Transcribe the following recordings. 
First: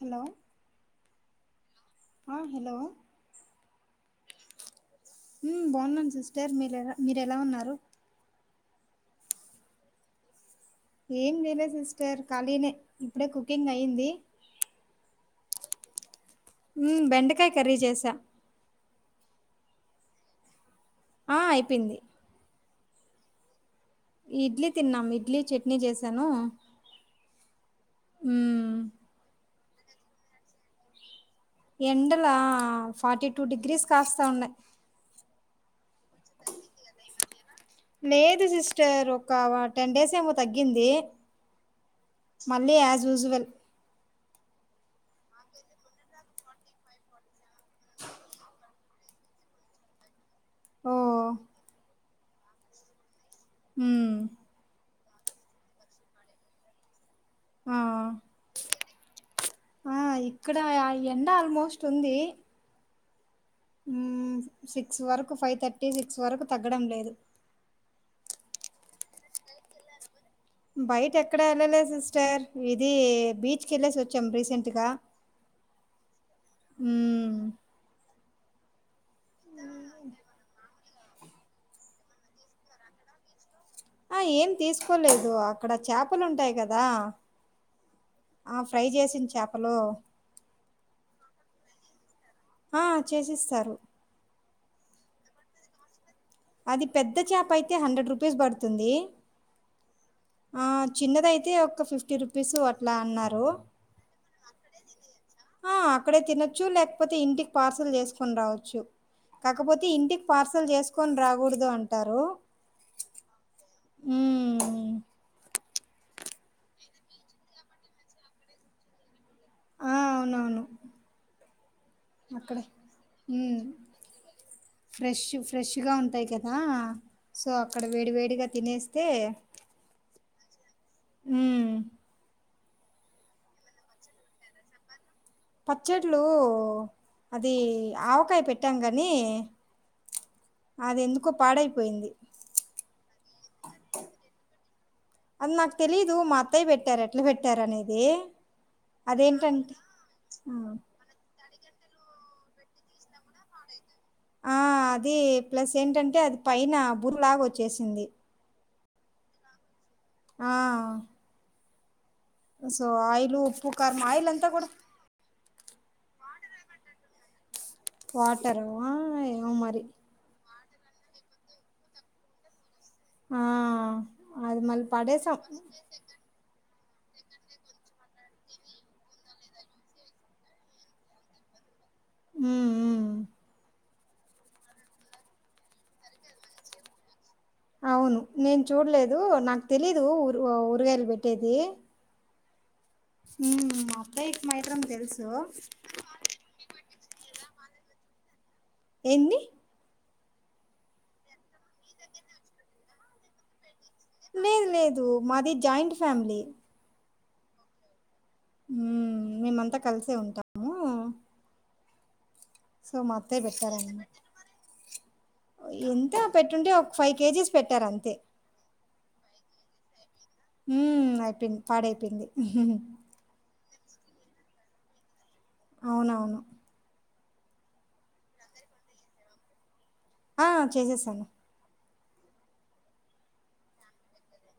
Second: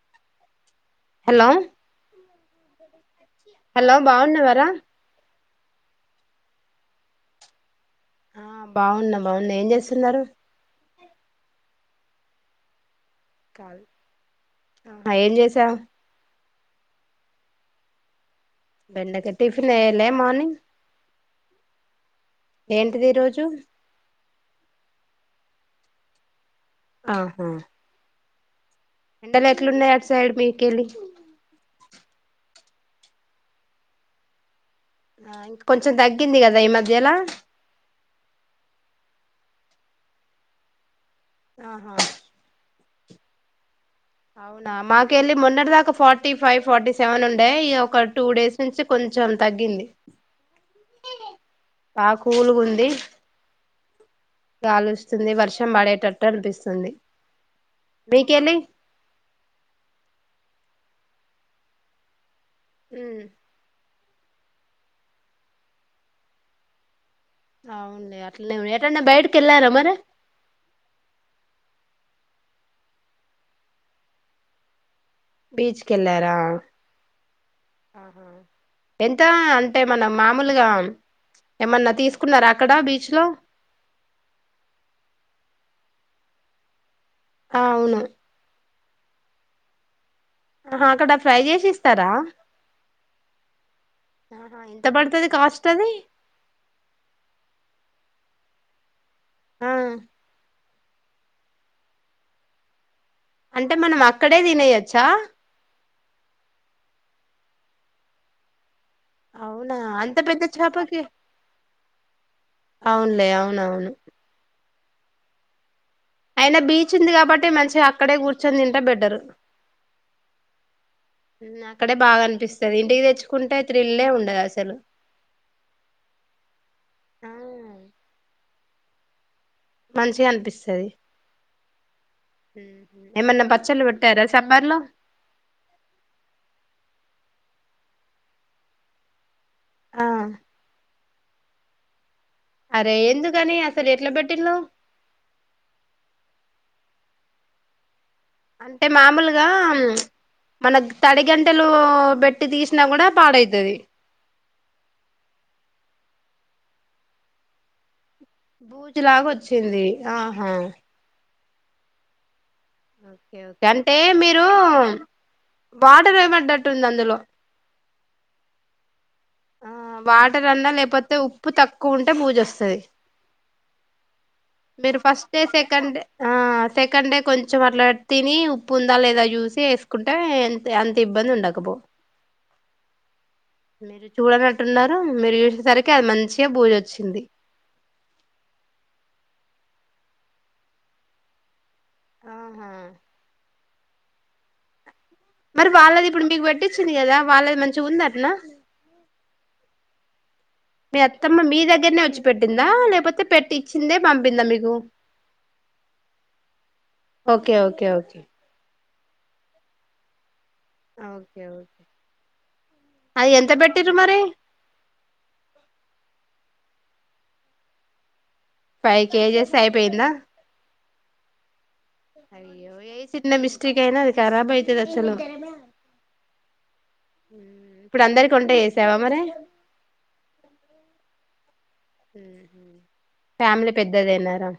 Hello hello ఆ hello hello బాగున్నవా రా ఉ బాగున్నాను సిస్టర్ మీరు ఎలా మీరు ఎలా ఉన్నారు. ఆ బాగున్నా బాగున్నా ఏం చేస్తున్నారు ఏం చేయలే సిస్టర్ ఖాళీనే ఇప్పుడే కుకింగ్ అయ్యింది ఆ ఏం చేసా ఊ బెండకాయ కర్రీ చేశా బెండకట్టి టిఫిన్ అయినా మార్నింగ్ ఆ అయిపోయింది ఏంటిది ఈ రోజు ఇడ్లీ తిన్నాం ఇడ్లీ చట్నీ చేశాను ఆహా ఉ ఎండలు ఎట్లున్నాయ్ అటు సైడ్ మీకెళ్లి ఎండలా ఫార్టీ టూ డిగ్రీస్ కాస్తా ఉన్నాయ్ కొంచెం తగ్గింది కదా ఈ మధ్యలా అంటారు ఒక టెన్ డేస్ ఏమో తగ్గింది ఆహా విజువల్ అవునా మాకెళ్లి మొన్నటి దాకా ఫార్టీ ఫైవ్ ఫార్టీ సెవెన్ ఉండే ఈ ఒక టూ డేస్ నుంచి కొం జామ్ తగ్గింది ఓ బా కూలుగుంది ఊ వర్షం పడేటట్టు అనిపిస్తుంది అ మీకెళ్ళి ఆయ్ ఇక్కడ ఆ ఎండ ఆల్మోస్ట్ ఉంది ఉ ఊ సిక్స్ వరకు ఫైవ్ థర్టీ సిక్స్ వరకు తగ్గడం లేదు అవునులే అట్లే ఎటన్నా బయటకి వెళ్ళారా మరి బయట ఎక్కడా వెళ్ళలే సిస్టర్ ఇది బీచ్ కు వెళ్ళేసి వచ్చాం రీసెంట్ గా బీచ్ కెల్లారా ఆహా ఎంత అంటే మన మామూలుగా ఏమన్నా తీసుకున్నారా అక్కడ బీచ్ లో. ఆ ఏం తీసుకోలేదు అక్కడ చాపలు ఉంటాయి కదా. అవును ఆ ఫ్రై చేసిన చాపలు ఆహా అక్కడ ఫ్రై చేసి ఇస్తారా ఆ చేసిస్తారు ఎంత పడుతది కాస్ట్ అది అది పెద్ద చేప అయితే హండ్రెడ్ రూపీస్ పడుతుంది ఆ ఆ చిన్నదయితే ఒక ఫిఫ్టీ రుపీస్ ఆ అంటే మనం అక్కడే తినేయొచ్చా ఆ! అక్కడే తినొచ్చు లేకపోతే ఇంటికి పార్సల్ చేసుకొని రావచ్చు అవునా కాకపోతే అంత ఇంటికి పెద్ద పార్సల్ చేపకి చేసుకొని రాకూడదు అంటారు అవునులే అవునవును ఇ అయిన బీచ్ ఉంది కాబట్టి మంచిగా అక్కడే కూర్చొని తింటే బెటర్ ఆ అవునవును ఉమ్, అక్కడే బాగా అక్కడే అనిపిస్తది ఇంటికి తెచ్చుకుంటే హ్మ్ త్రిల్లే ఉండదు అసలు ఫ్రెష్ ఫ్రెష్గా ఉంటాయి కదా ఆ సో అక్కడ వేడి వేడిగా తినేస్తే మంచిగా అనిపిస్తది మ్మ్ ఏమన్నా పచ్చళ్ళు పెట్టారా సమ్మర్ లో పచ్చట్లు అది ఆవకాయ పెట్టాం గాని ఆ అది ఎందుకో పాడైపోయింది అరే ఎందుకని అసలు ఎట్లా పెట్టిళ్ళు అది నాకు తెలీదు మా అత్తయ్య పెట్టారు ఎట్లా పెట్టారు అనేది అంటే మామూలుగా అదేంటంటే హ్మ్ మన తడిగం తలు బేట్టి తీసిన కూడా పాడైతది ఆ అది ప్లస్ ఏంటంటే అది పైన బురలాగ వచ్చేసింది బూజులాగ వచ్చింది ఆహా ఆ సో ఆయిల్ ఓకే ఓకే ఉప్పు అంటే కారం ఆయిల్ మీరు అంతా కూడా వాటర్ ఏమడ్డట్టుంది అందులో వాటర్ ఏమో మరి న్నా లేకపోతే ఉప్పు తక్కువ ఉంటే బూజు వస్తుంది ఆ అది మళ్ళీ మీరు ఫస్ట్ పడేసాం డే సెకండ్ డే ఆ సెకండ్ డే కొంచెం అట్లా తిని ఉప్పు ఉందా లేదా చూసి వేసుకుంటే అంత ఇబ్బంది ఉండకపో ఉ ఊ మీరు చూడనట్టున్నారు మీరు చూసేసరికి అది మంచిగా బూజ వచ్చింది అవును నేను చూడలేదు నాకు తెలీదు ఊరు ఊరగాయలు పెట్టేది ఆహా ఉ మా అత్తయికి మాత్రం తెలుసు చ్చింది కదా వాళ్ళది మంచిగ ఉంది అట్న ఎన్డీ మీ అత్తమ్మ మీ దగ్గరనే వచ్చి పెట్టిందా లేకపోతే పెట్టి చిందే పంపిందా లేదు మీకు లేదు మాది joint family okay okay okay ఉ మేమంతా కలిసే ఉంటాము ఓకే ఓకే సో అది మత్తయ్య ఎంత పెట్టారా పెట్టిరు మరి ఎంత పెట్టుంటే ఒక ఫైవ్ కేజీస్ పెట్టారు అంతే ఫైవ్ కేజెస్ అయిపోయిందా ఉ అయిపోంది అయ్యో ఏ చిన్న మిస్టేక్ అయినా అది కరాబ్ అయితది అసలు అవునవును ఇప్పుడు అందరికి వంట చేసావా మరి ఆ చేసేసాను ఫ్యామిలీ పెద్దదిన్నారా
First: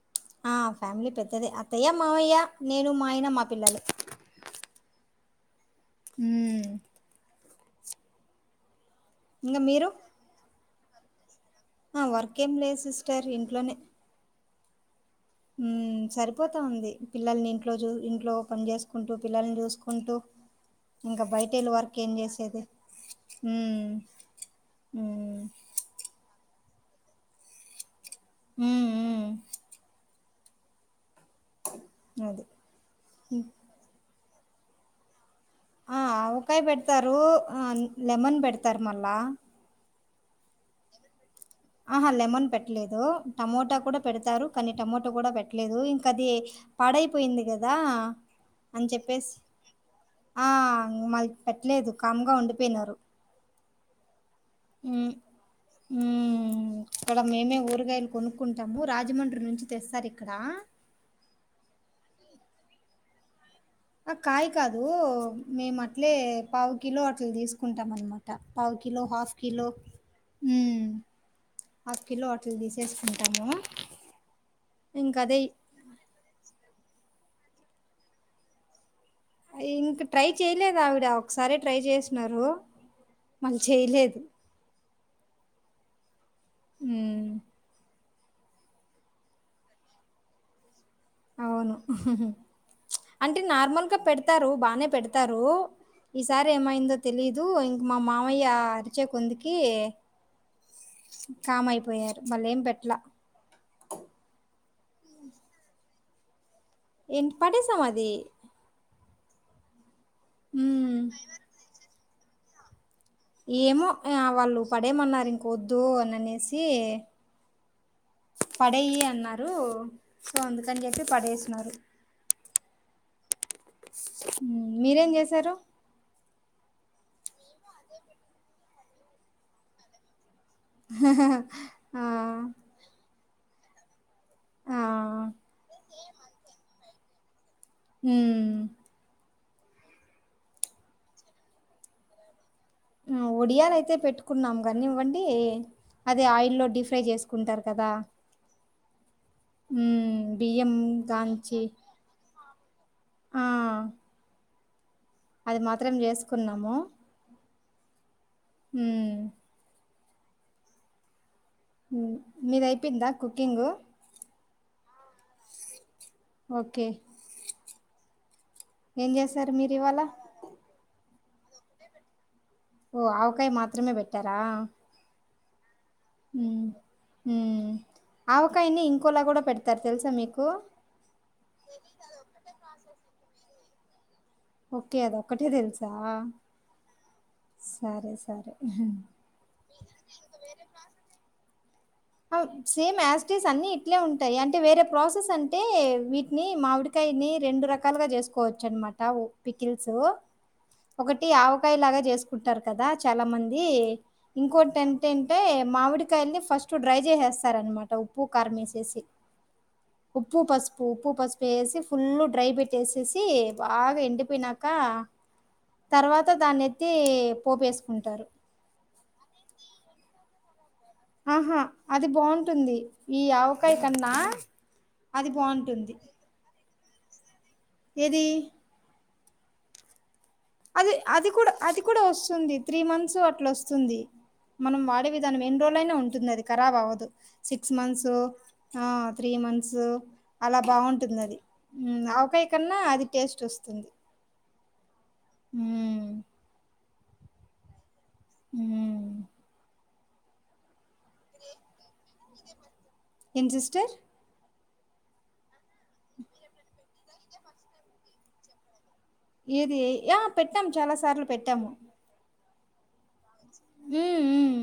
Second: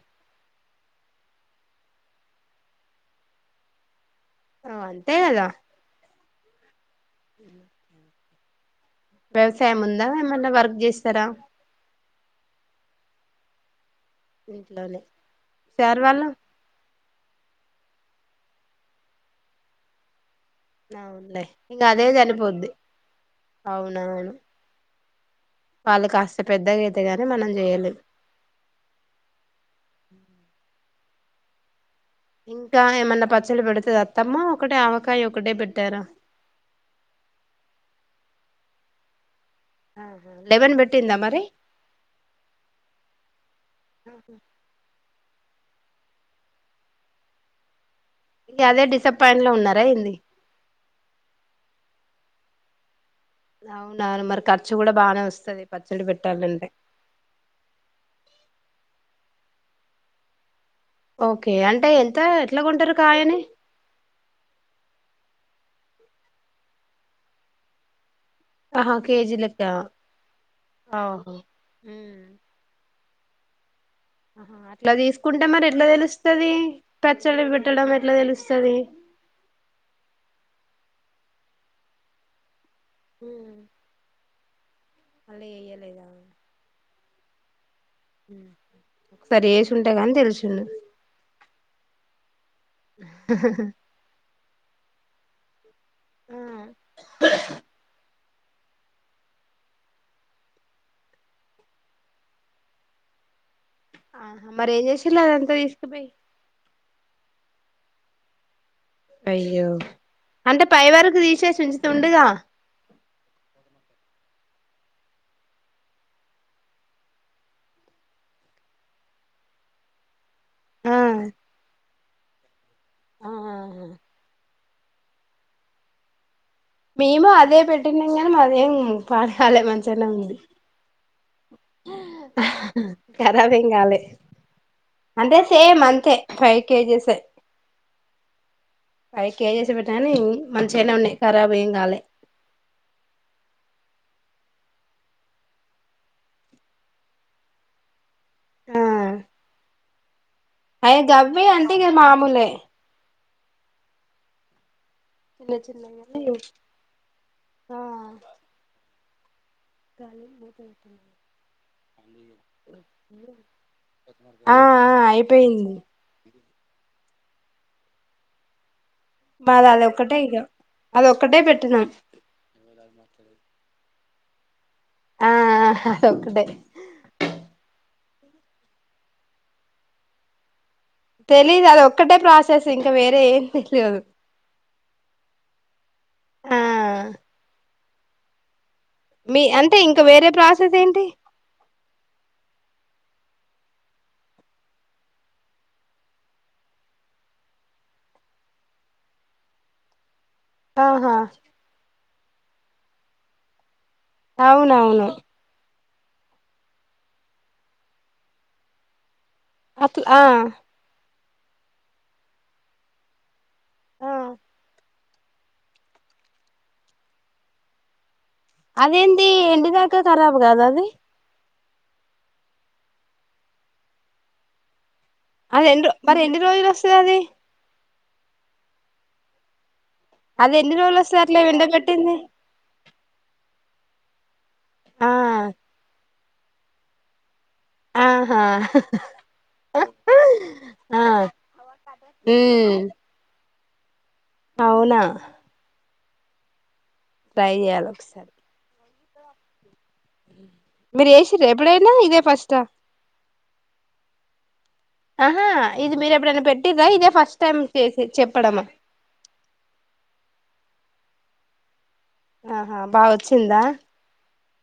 ఆ ఫ్యామిలీ పెద్దది అత్తయ్యా మామయ్య నేను మా ఆయన మా పిల్లలు ఓ అంతే గద ఊ ఇ ఇంకా వ్యవసాయం మీరు ఉందా ఏమన్నా వర్క్ చేస్తారా ఆ వర్క్ఏం లేదు సిస్టర్ ఇంట్లోనే ఇంట్లోనే ఉ సార్ వాళ్ళు సరిపోతా ఉంది పిల్లల్ని ఇంట్లో చూ ఇంట్లో పని చేసుకుంటూ పిల్లల్ని చూసుకుంటూ ఇంకా అవునులే బయటెళ్ళి ఇంకా వర్క్ అదే ఏం చేసేది సరిపోద్ది ఉమ్ అవునవును ఉమ్ వాళ్ళ కాష్ట పెద్దగా అయితే గాని మనం చెయ్యలే ఉమ్ ఉమ్ [inaudible] ఇంకా ఏమన్నా పచ్చడి పెడుతద అత్తమ్మా ఒకటే ఆవకాయ ఒకటే ఆ పెట్టారా ఆవకాయ పెడతారు ఆ లెమన్ పెడతారు మళ్ళా ఆహ లెవెన్ పెట్టిందా మరి ఆహా లెమన్ పెట్టలేదు టమోటా కూడా పెడతారు కానీ టమోటో కూడా పెట్ట ట్లేదు ఇంక అది పాడైపోయింది కదా ఇగ అదే అని చెప్పేసి డిసప్పాయింట్ లో ఉన్నారా ఏంది ఆ మల్ పెట్టలేదు కామ్గా ఉండిపోయినారు అవున మర ఇక్కడ మేమే ఊరగాయలు కొనుక్కుంటాము రాజమం డ్రీ నుంచి తెస్తారు ఇక్కడ ఓకే అంటే ఎంత ఎట్ల కొంటారు కాయని ఆ కాయ కాదు మేము అట్లే పావు కిలో అట్ల తీసుకుంటాం అన్నమ పావ్ ఆహా కిలో హఫ్ కేజీ లెక్క కిలో ఆహా హాఫ్ ఉమ్. కిలో [unintelligible] [unintelligible] ఆహా అట్లా తీసుకుంటే ఇంకదే మరి ఎట్ల తెలుస్తది పచ్చల్లు పెట్టడం ఎట్లా తెలుస్తది ఇంక ట్రై చేయలేదు ఆవిడ ఒకసారే ట్రై చేసినరు మల్ చేయలేదు మళ్ళా ఏయ్యలేదా ఉమ్ సరి వేసి ఉంటే గానీ తెలుసుండు అవును అంటే నార్మల్గ పెడతారు బానే పెడతారు ఈసారి ఆ ఏమైందో తెలీదు ఇంక మా మామయ్య అరిచే కొందికి కామ్ అయిపోయారు మళ్ళ ఏం పెట్లా ఆ మరి ఏం చేసిల్లు అదంతా తీసుకుపోయి ఏంటి పడేసం అది అయ్యో అంటే ఉమ్ పైవరకు తీసేసి వుంచితే ఉండద ఏమో వాళ్ళు పడేమన్నారు ఇంకొద్దు అని అనేసి పడేయి అన్నారు సో అందుకని ఆ చెప్పి పడేసినరు మీరేం చేశారు మేము అదే పెట్టినాం కానీ అదే పాడకాలే మంచిగానే ఉంది హా [inaudible] కరబ్ ఎం కాలే ఆ అంటే సేమ్ అంతే ఫైవ్ కేజీస్ఎ హు ఫైవ్ కేజేస్ చేసి పెట్టనా గాని మంచిగానే ఉన్నాయి ఖరాబ్ ఏం కాలే ఒడియలు అయితే పెట్టుకున్నాం కానివ్వండి అదే ఆయిల్లో డిఫ్రై చేసుకుంటారు కదా ఆ హు గవ్వి అంటే ఇంగ మామూలే ఆ అది మాత్రం చేసుకున్నాము ఆ హు [inaudible] మీద అయిపోందా కుకింగు ఆ ఆ అయిపోయింది ఓకే ఏం చేశారు మాది మీరు ఇవాళ అదొక్కటే ఇగ అది ఒక్కటే పెట్టినాం ఓ ఆవకాయ మాత్రమే పెట్టార ఆ అదొక్కటే ఆవకాయనే ఇంకోలా కూడా పెడతారు తెలుసా మీకు తెలీదు అది ఒక్కటే ప్రాసెస్ ఇంకా వేరే ఏం తెలిదు ఓకే అది ఒక్కటే తెలుసా ఆ సరే సరే మీ అంటే ఇంకా వేరే ప్రాసెస్ ఏంటి సేమ్ యాస్టీస్ అన్ని ఇట్లే ఉంటాయి అంటే వేరే ప్రాసెస్ అంటే వీటిని మామిడికాయ దీని రెండు రకాలుగా చేసుకోవచ్చు అనమాట పికిల్స్ ఆహా ఒకటి ఆవకాయ లాగా చేసుకుంటారు కదా చాలా మంది ఇంకోటి అవునవును ఏంటెంత ఏంటే మామిడికాయల్ని ఫస్ట్ డ్రై చేసేస్తారనమాట ఉప్పు కారం వేసేసి అట్లా ఆ ఉప్పు పసుపు ఉప్పు పసుపు వేసి ఫుల్లు డ్రై పెట్టేసేసి బాగా ఆ ఎండిపోయినాక తర్వాత దాన్ని ఎత్తి పోపు వేసుకుంటారు అదేంది ఎండినాక ఖరాబ్ కాదా అది ఆహా అది బాగుంటుంది ఈ ఆవకాయ కన్నా అది ఎన్ని మరి ఎన్ని రోజులు వస్తుంది అది ఏది ఎన్ని అది రోజులు వస్తది అది అట్లా కూడా అది కూడా ఎండబెట్టింది వస్తుంది త్రీ మంత్స్ అట్లా వస్తుంది మనం వాడే ఆ విధానం ఎన్ని రోజులు అయినా ఉంటుంది అది కరాబ్ అవ్వదు సిక్స్ మంత్స్ ఆహా త్రీ మంత్స్ అలా ఆ బాగుంటుంది అది అ అంత కన్నా ఉమ్ అది టేస్ట్ వస్తుంది అవునా ఉమ్ ట్రై చెయ్యాలా మ్మ్ మీరు చేసిర ఎప్పుడైనా ఇదే ఫస్ట్ ఏం సిస్టర్ ఆహా ఇది మీరు ఎప్పుడైనా పెట్టిరా ఇదే ఫస్ట్ టైమ్ చేసి చెప్పడమా ఏది ఆ పెట్టాము చాలా సార్లు పెట్టాము ఆహా బాగా వచ్చిందా అ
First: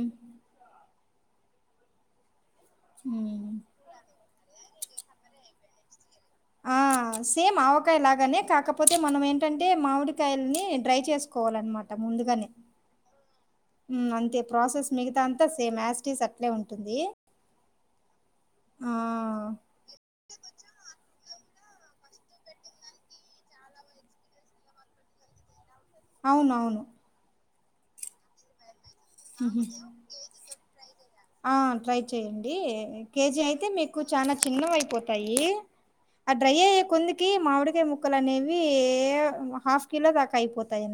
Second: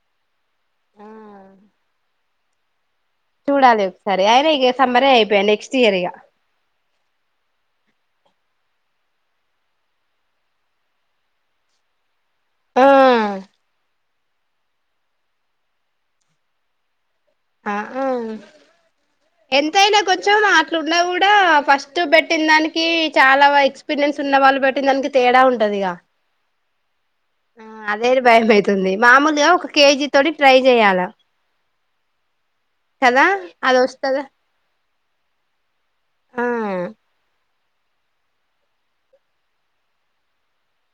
ఆ ఉమ్. చూడాలే ఒకసారి అయిన ఇక సమ్మరే అయిపోయాయి నెక్స్ట్ ఇయర్ ఇక ఆహా సేమ్ ఆవకాయ లాగానే కాకపోతే మనం ఏంటంటే మామిడికాయలని డ్రై చేసుకోవాలన్నమాట ముందుగానే ఆ అంతే ప్రాసెస్ మిగతా అంతా సేమ్ యాస్టీస్ అట్లే ఉంటుంది ఆ ఆ ఆ ఎంతయినా కొంచం అట్ల ఉన్న కూడా ఫస్ట్ పెట్టిన దానికి చాలా ఎక్స్పీరియన్స్ ఉన్న వాళ్ళు పెట్టిన దానికి తేడా అవునవును ఆ అదే భయమైతుంది మామూలుగా ఉహు ఒక కేజీ తోటి ట్రై చెయ్యాల అడి కేజీ అయితే మీకు చాలా చిన్నవయిపోతాయి. ఆ డ్రై అయ్యే కొందుకి మామిడికాయ ముక్కలు అనేవి హాఫ్ కిలో దాకా అయిపోతాయి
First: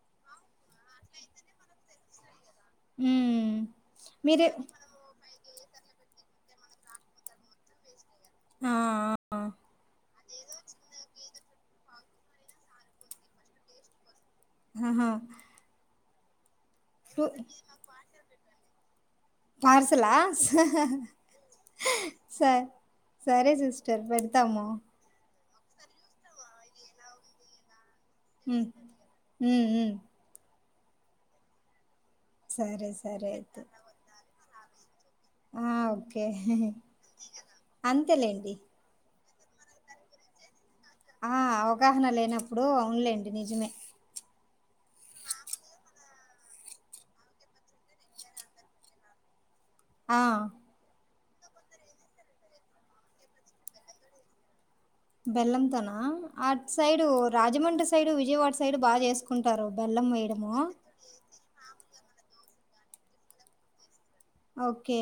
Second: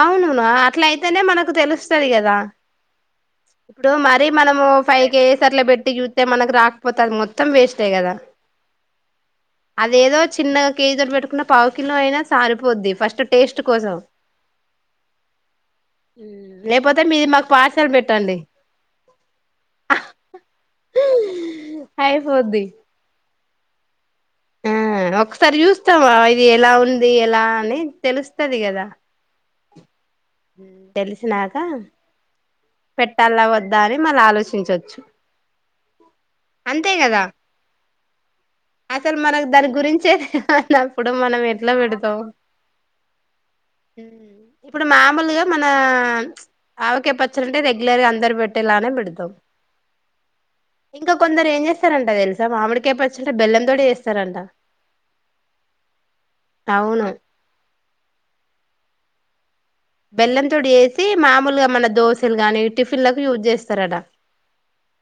అవునును ఆ అట్ల అయితేనే మనకు తెలుస్తది కద ఉమ్ ఇప్పుడు మరి మీరే మనము ఫైవ్ కెస్ తర్లో పెట్టి చూస్తే మనకు రాకపోతే అది మొత్తం వేస్టే కదా. ఆ ఆ అదేదో చిన్నగా కేజీతో పెట్టుకున్న పావు కిలో అయినా సారిపోద్ది ఫస్ట్ టేస్ట్ కోసం. అహ లేకపోతే మీది మాకు పార్సల్ పెట్టండి పార్సలా ఆ స అయిపోద్ది సరే సిస్టర్ పెడతాము సరి చూస్తావా ఇది ఎలా ఉంది ఎలా అని తెలుస్తది కదా ఈ తెలిసినాక సరే సరే పెట్టాల అయితే వద్దా అని మళ్ళ ఆలోచించచ్చు ఆ ఓకే అంతేలేండి అసలు మనకు దాని గురించే అప్పుడు ఆ మనం ఎట్ల అవగాహన పెడతాం లేనప్పుడు అవునులేండి నిజమే ఇప్పుడు మా నార్మల్ గా మన ఆవకాయ పచ్చడి రెగ్యులర్ గా అందరు పెట్టేలానే పెడతవ్ ఆ ఇంక కొందరు ఏం చేస్తారంట తెలుసా మామిడికాయ పచ్చడ బెల్లం తోటి చేస్తరంట బెల్లం తోనా అట్ side Rajahmundry side Vijayawada side బాగ చేసు బెల్లం తోడి జేసి మామూలుగా మన దోశలు గాని టిఫిన్ లకు యూజ్ చేస్తరట ఓకే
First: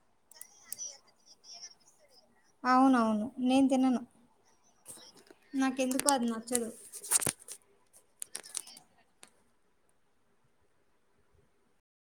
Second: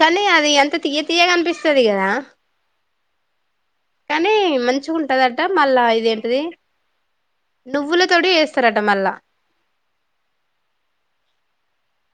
కానీ అది ఎంత తియ్య తియ్యగా అనిపిస్తది కదా అవునవును నేను తినను కానీ మంచిగుంటదంట మళ్ళా నాకెందుకో అది ఇదేంటిది నచ్చదు నువ్వుల తోటి చేస్తరట మళ్ళా